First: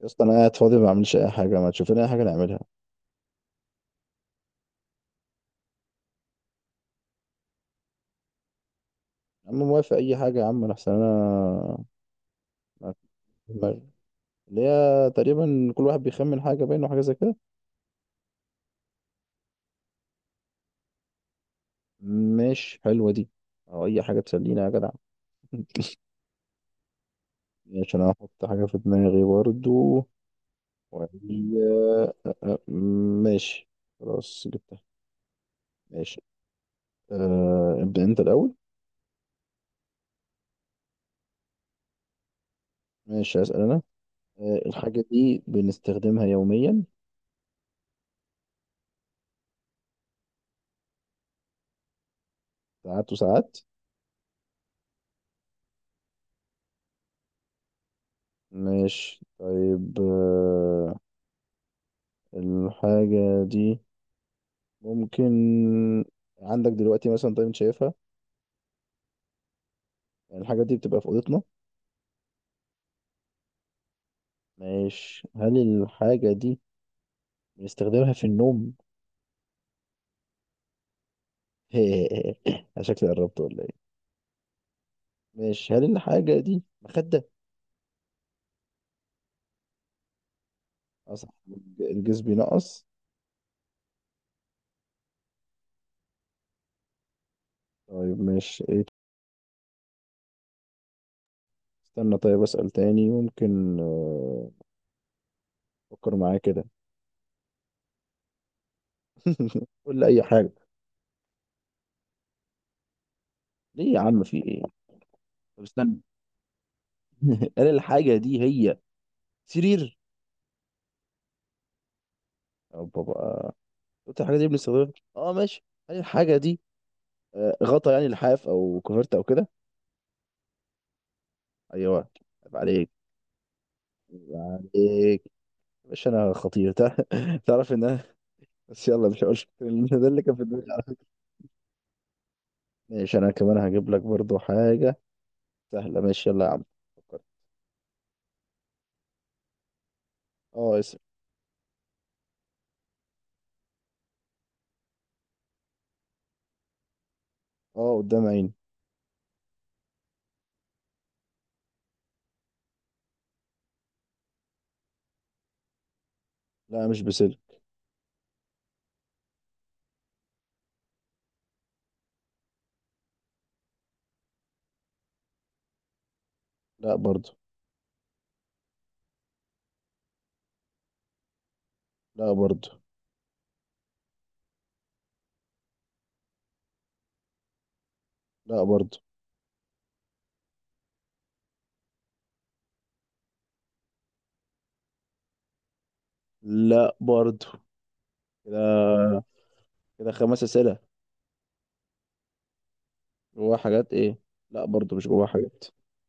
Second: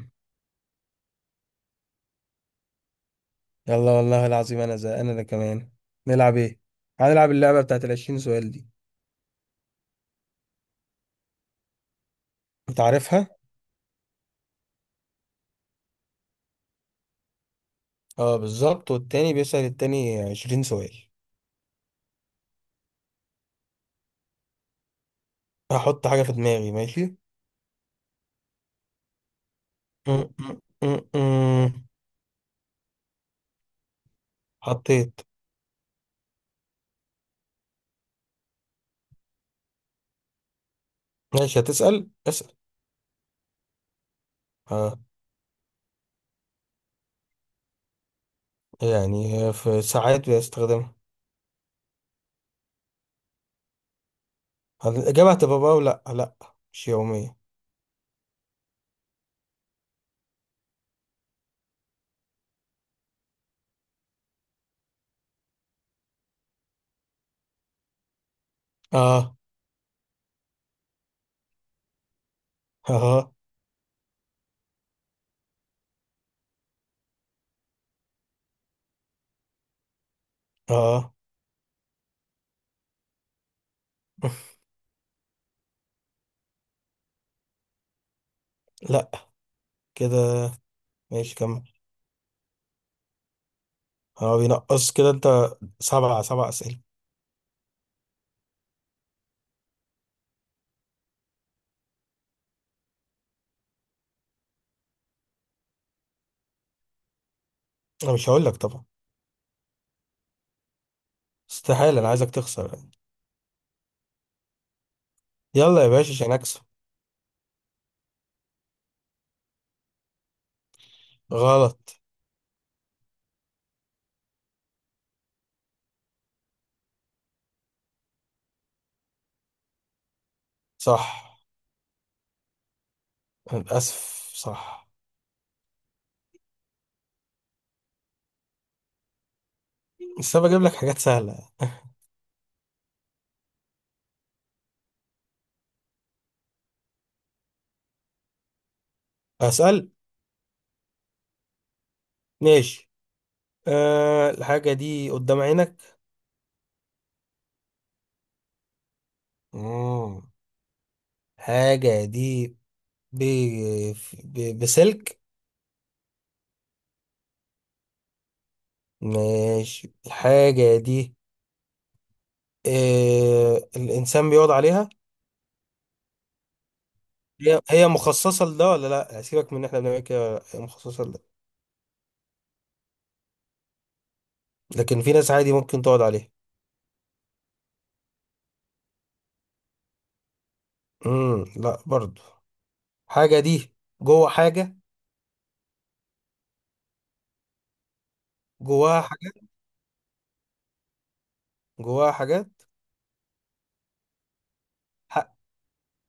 يا اسطى انا قاعد فاضي ما بعملش اي حاجه، ما تشوف لنا اي حاجه نعملها. يلا، والله العظيم، انا زهقان انا كمان. نلعب ايه؟ هنلعب اللعبه بتاعت الـ20 سؤال دي. يا عم موافق اي حاجه يا عم، انا احسن انا انت ما عارفها؟ في دماغي اللي هي تقريبا كل واحد بيخمن حاجه باينه وحاجه زي كده. اه، بالظبط، والتاني بيسأل التاني 20 سؤال. ماشي حلوه دي، او اي حاجه تسلينا يا جدع. هحط حاجه في دماغي، ماشي. ماشي، انا هحط حاجه في دماغي برضو م- م- م- وهي. م. ماشي خلاص جبتها. حطيت. ماشي، ابدا انت الاول. ماشي، هتسأل، اسأل. ماشي هسأل انا. اه، الحاجه دي بنستخدمها يوميا؟ يعني هي في ساعات بستخدمها. ساعات وساعات. هل الاجابه هتبقى بقى ولا لا؟ مش يوميه. ماشي طيب، الحاجة دي ممكن عندك دلوقتي مثلا؟ طيب انت شايفها. اه، يعني الحاجة دي بتبقى في أوضتنا. اه، ماشي، هل الحاجة دي بنستخدمها في النوم؟ اه. أنا شكلي قربت ولا ايه؟ ماشي، هل الحاجة دي مخدة؟ لا، كده. أصح. ماشي، كمل. الجزء بينقص. اه، بينقص كده انت. سبعة سبعة أسئلة. طيب ماشي ايه، استنى طيب أسأل تاني. ممكن أفكر معايا كده. أنا مش هقول لك طبعا. قول لي أي حاجة. استحالة، أنا عايزك تخسر يعني. ليه يا عم؟ في ايه؟ طب يلا يا استنى. باشا، عشان أكسب. هل الحاجة دي هي سرير؟ غلط. أو بابا؟ قلت الحاجه دي بنستخدمها ماشي، هل الحاجه دي غطا؟ يعني لحاف او كوفرت او كده. صح. ايوه. عيب عليك. أنا للأسف عيب صح. عليك يا باشا، انا خطير. تعرف ان انا بس يلا مش هقول. ده اللي كان بس في أنا بجيب دماغي لك على حاجات فكرة. سهلة. ماشي، انا كمان هجيب لك برضو حاجه سهله. ماشي يلا يا عم، فكر. أسأل. اه، اسم. ماشي. أه، الحاجة دي قدام عينك. اه، قدام عيني. مم. الحاجة دي ب... بسلك. لا، مش بسلك. ماشي، الحاجة دي أه، الإنسان بيقعد عليها؟ لا برضو. هي هي مخصصة لده ولا لأ؟ سيبك من إن إحنا بنعمل كده، هي مخصصة لده؟ لا برضو. لكن في ناس عادي ممكن تقعد عليها؟ لا برضو. لا برضو. حاجة دي جوه حاجة؟ لا برضو جواها اه كده. حاجات؟ كده خمس اسئله. جواها حاجات. جواها حاجات ايه؟ لا برضو، مش جواها حق. حاجات.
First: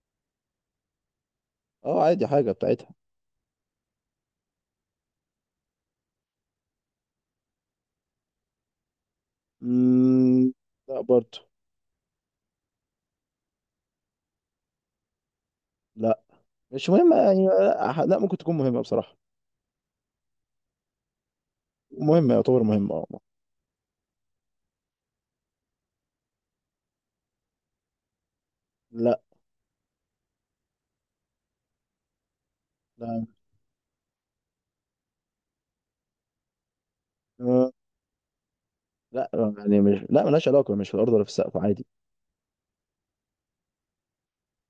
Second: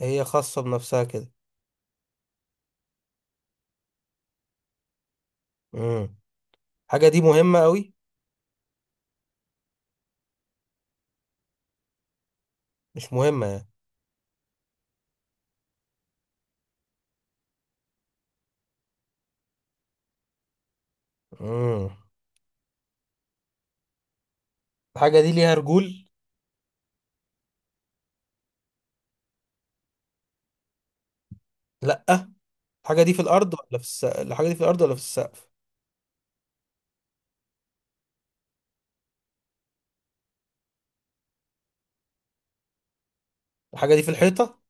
هي خاصة بنفسها كده؟ اه عادي، حاجه بتاعتها. امم حاجة دي مهمة قوي؟ مم، لا برضه. مش مهمة يعني؟ لا، مش مهمة يعني، لا لا، ممكن تكون مهمة بصراحة. امم مهمة، يعتبر مهمة اه. الحاجة دي ليها رجول؟ لا. لأ. الحاجة دي في لا الأرض ولا في السقف؟ الحاجة دي في الأرض ولا في السقف؟ آه، لا يعني، مش لا ملهاش علاقة، مش في الأرض ولا في السقف عادي. الحاجة دي في الحيطة؟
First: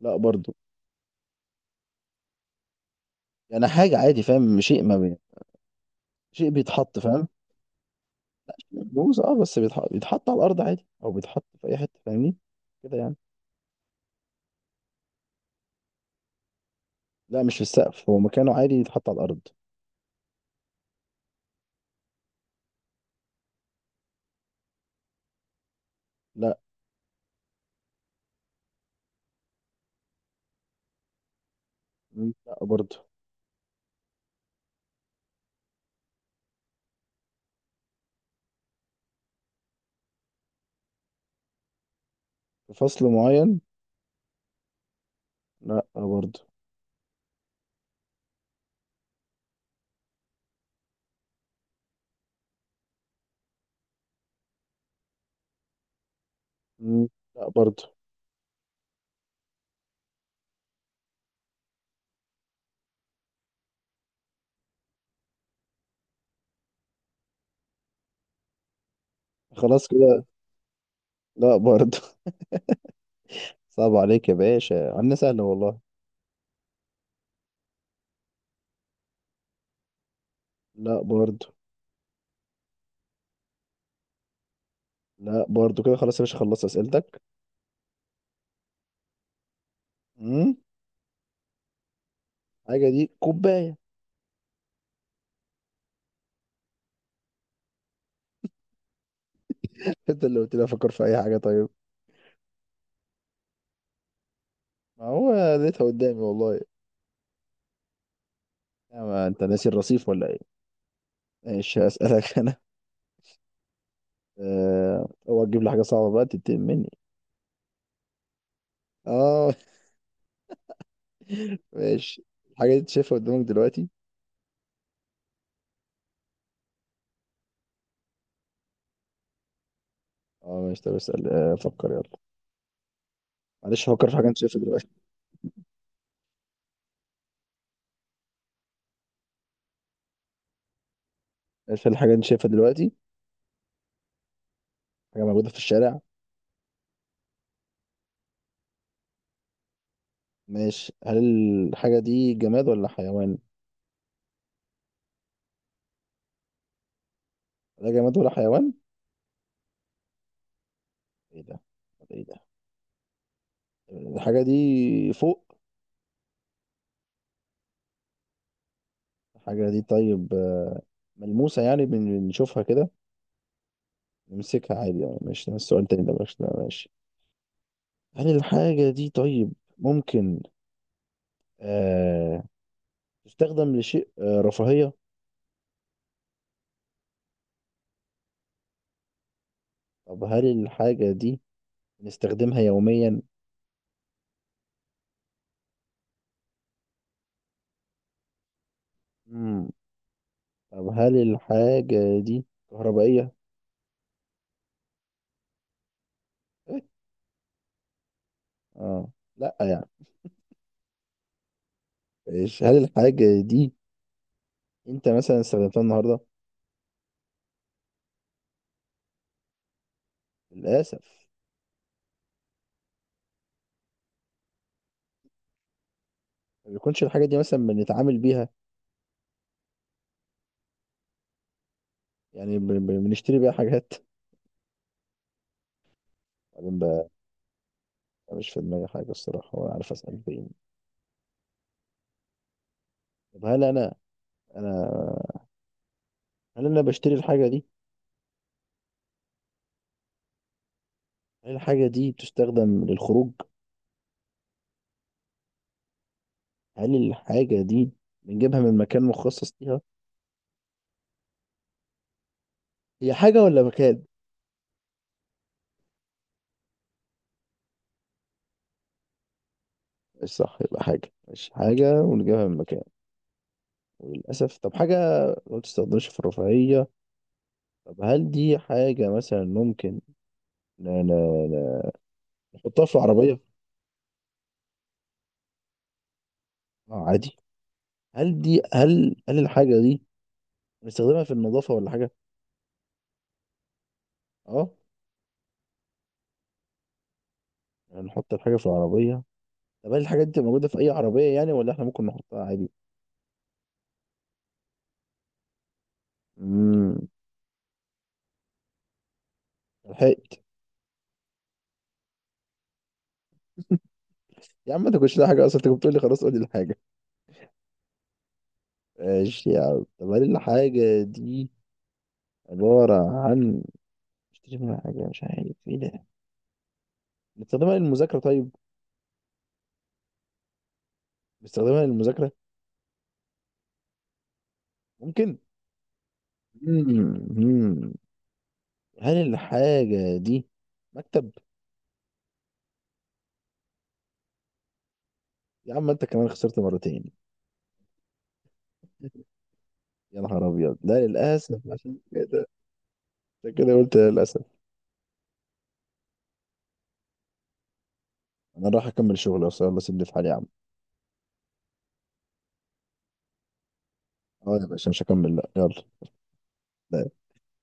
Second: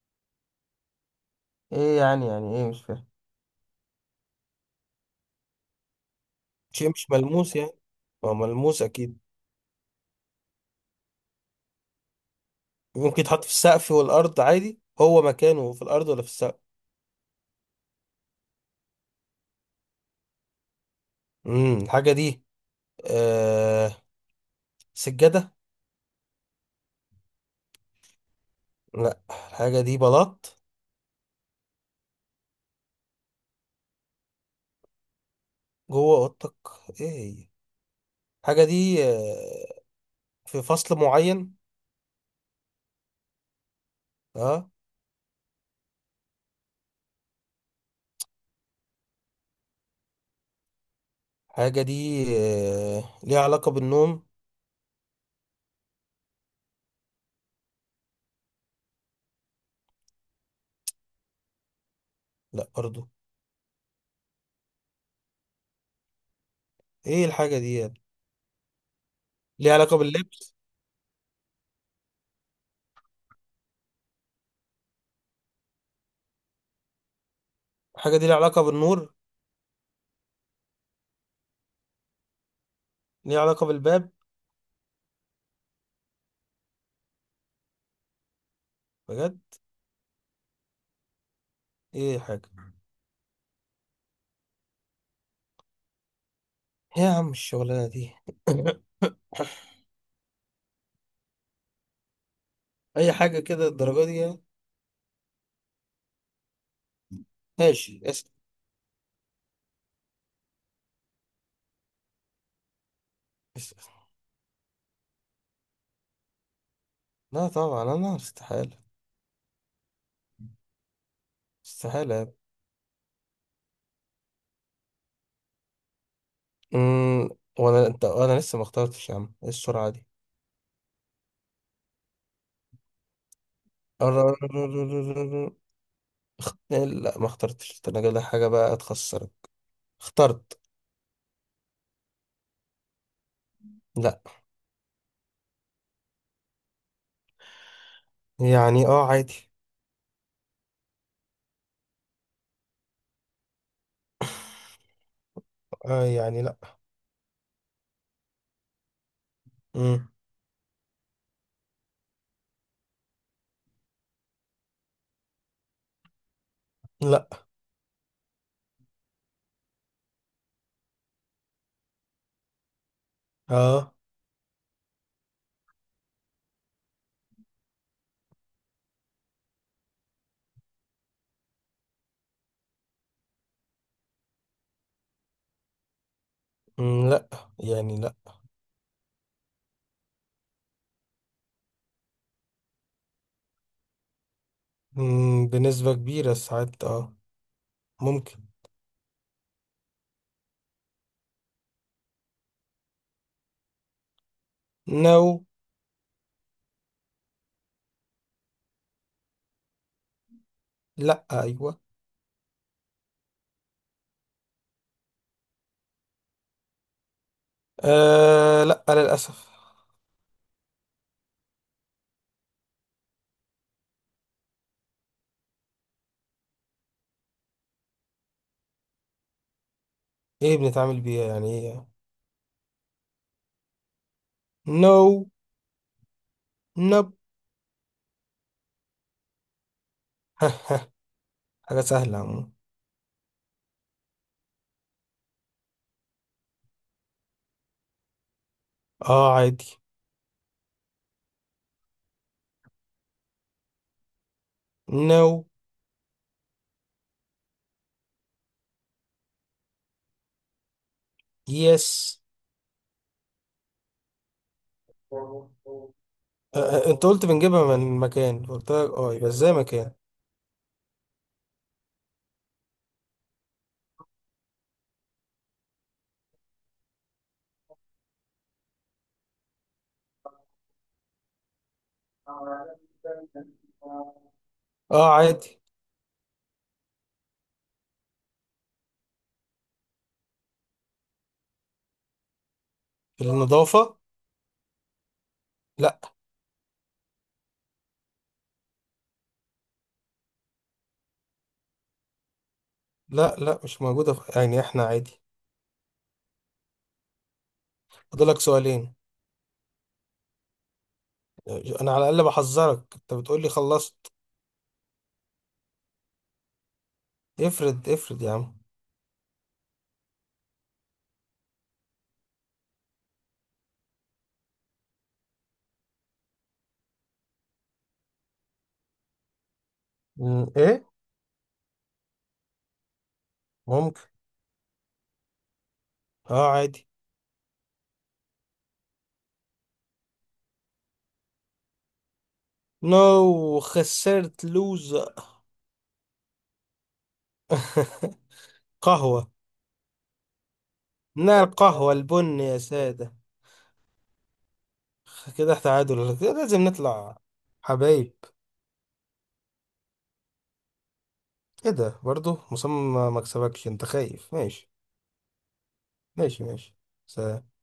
لا برضه. ايه يعني، يعني ايه، مش فاهم. يعني حاجة عادي، فاهم؟ شيء ما بي... شيء شيء بيتحط، مش فاهم؟ ملموس يعني؟ هو ملموس أكيد؟ بوز اه بس بيتحط على الأرض عادي، أو بيتحط في أي حتة، فاهمني؟ كده يعني. ممكن يتحط في السقف والأرض عادي، هو مكانه في الأرض ولا في السقف؟ لا، مش في السقف، هو مكانه عادي يتحط على الأرض. الحاجة دي آه... سجادة؟ لا. لأ، الحاجة دي بلاط؟ مم، لا برضه. جوه اوضتك؟ ايه؟ هي. حاجه دي في فصل معين؟ في فصل معين؟ اه. لا برضه. حاجه دي ليها علاقه بالنوم؟ مم، لا برضه. لا برضو. ايه الحاجه دي يعني؟ ليها خلاص علاقه كده. باللبس؟ لا برضه. صعب عليك يا باشا، عندنا سهلة والله. حاجه دي ليها علاقه بالنور؟ لا برضو. ليها علاقه بالباب؟ لا برضو كده، خلاص يا باشا خلصت أسئلتك. بجد؟ امم. ايه حاجه. حاجة دي كوباية. إيه يا عم الشغلانه دي؟ انت اللي قلت لي افكر في اي حاجة طيب. اي حاجه كده الدرجه دي يعني؟ ما هو لقيتها قدامي والله. ماشي، اسال. يا ما انت ناسي الرصيف ولا ايه. ماشي هسألك انا. اسال. اوعى تجيب لي حاجة صعبة بقى تتقل مني. لا طبعا، انا استحاله. اه. استحاله ماشي، يعني. الحاجة دي انت شايفها قدامك دلوقتي؟ امم وانا انت انا لسه ما اخترتش، يا عم ايه السرعه اه ماشي، طب اسأل. فكر يلا. معلش، فكر في حاجة انت شايفها دلوقتي. دي؟ لا ما اخترتش التلاجة، ده انا جايب لك حاجة بقى تخسرك. اخترت. ماشي، هل الحاجة دي انت شايفها دلوقتي؟ لا. حاجة موجودة في الشارع. يعني اه، عادي. ماشي، هل الحاجة دي جماد ولا حيوان؟ آه يعني لا. لا جماد ولا حيوان. مم. ايه ده؟ طب ايه ده؟ الحاجة دي فوق؟ لا. الحاجة دي طيب ملموسة يعني، بنشوفها كده، اه. نمسكها عادي يعني. ماشي ده السؤال التاني، ده ماشي. هل الحاجة دي طيب ممكن آه تستخدم لشيء رفاهية؟ لا يعني لا. طب هل الحاجة دي بنستخدمها يوميا؟ بنسبة كبيرة ساعات اه. ممكن. مم. طب هل الحاجة دي كهربائية؟ نو. إيه؟ اه، لا يعني. لا، ايوه. إيش؟ هل الحاجة دي انت مثلا استخدمتها النهاردة؟ آه، لا للأسف. للأسف. ما بيكونش الحاجة دي مثلا بنتعامل بيها؟ ايه بنتعامل بيها يعني، ايه يعني؟ يعني بنشتري بيها حاجات؟ نو. بعدين بقى. نب. مش في دماغي حاجة الصراحة، ولا عارف أسأل فين. حاجة سهلة عمو. طب هل أنا، أنا هل أنا بشتري الحاجة دي؟ اه، عادي. هل الحاجة دي بتستخدم للخروج؟ نو. هل الحاجة دي بنجيبها من مكان مخصص ليها؟ يس. هي حاجة ولا مكان؟ آه. انت قلت بنجيبها من مكان، قلت لك اه، يبقى ازاي مكان؟ مش صح، يبقى حاجة، مش حاجة ونجيبها من مكان وللأسف. طب حاجة ما بتستخدمش في الرفاهية. طب هل دي حاجة مثلا ممكن ن- ن- ن- نحطها في العربية؟ اه، عادي. اه عادي. هل دي هل هل الحاجة دي بنستخدمها في النظافة ولا حاجة؟ النظافة؟ اه، لا. يعني نحط الحاجة في العربية. طب هل الحاجات دي موجودة في أي عربية يعني، ولا احنا ممكن نحطها عادي؟ لا لا مش موجودة في يعني، احنا عادي. امم. فاضلك سؤالين. لحقت. انا على الاقل بحذرك، انت بتقول لي خلصت. يا عم ما تاكلش لا حاجة أصلا، أنت كنت بتقول لي خلاص قول لي الحاجة. افرض افرض يا عم. ماشي يا عم، طب هل الحاجة دي عبارة عن اشتري منها حاجة؟ مش عارف ايه ده. بنستخدمها للمذاكرة؟ طيب. ايه. بنستخدمها للمذاكرة. ممكن. ممكن. اه، عادي. امم. هل الحاجة دي مكتب؟ نو خسرت لوز. يا عم أنت كمان خسرت مرتين. قهوة. يا نهار أبيض، لا نار، للأسف القهوة عشان البن كده. يا سادة. عشان كده قلت للأسف. كده تعادل، كده لازم نطلع. حبايب. انا راح اكمل شغل اصلا، يلا سيبني في حالي يا عم. ايه ده برضو؟ مصمم ما مكسبكش، انت خايف؟ اه يا ماشي. باشا، مش هكمل، لا يلا. ماشي، ماشي. سلام.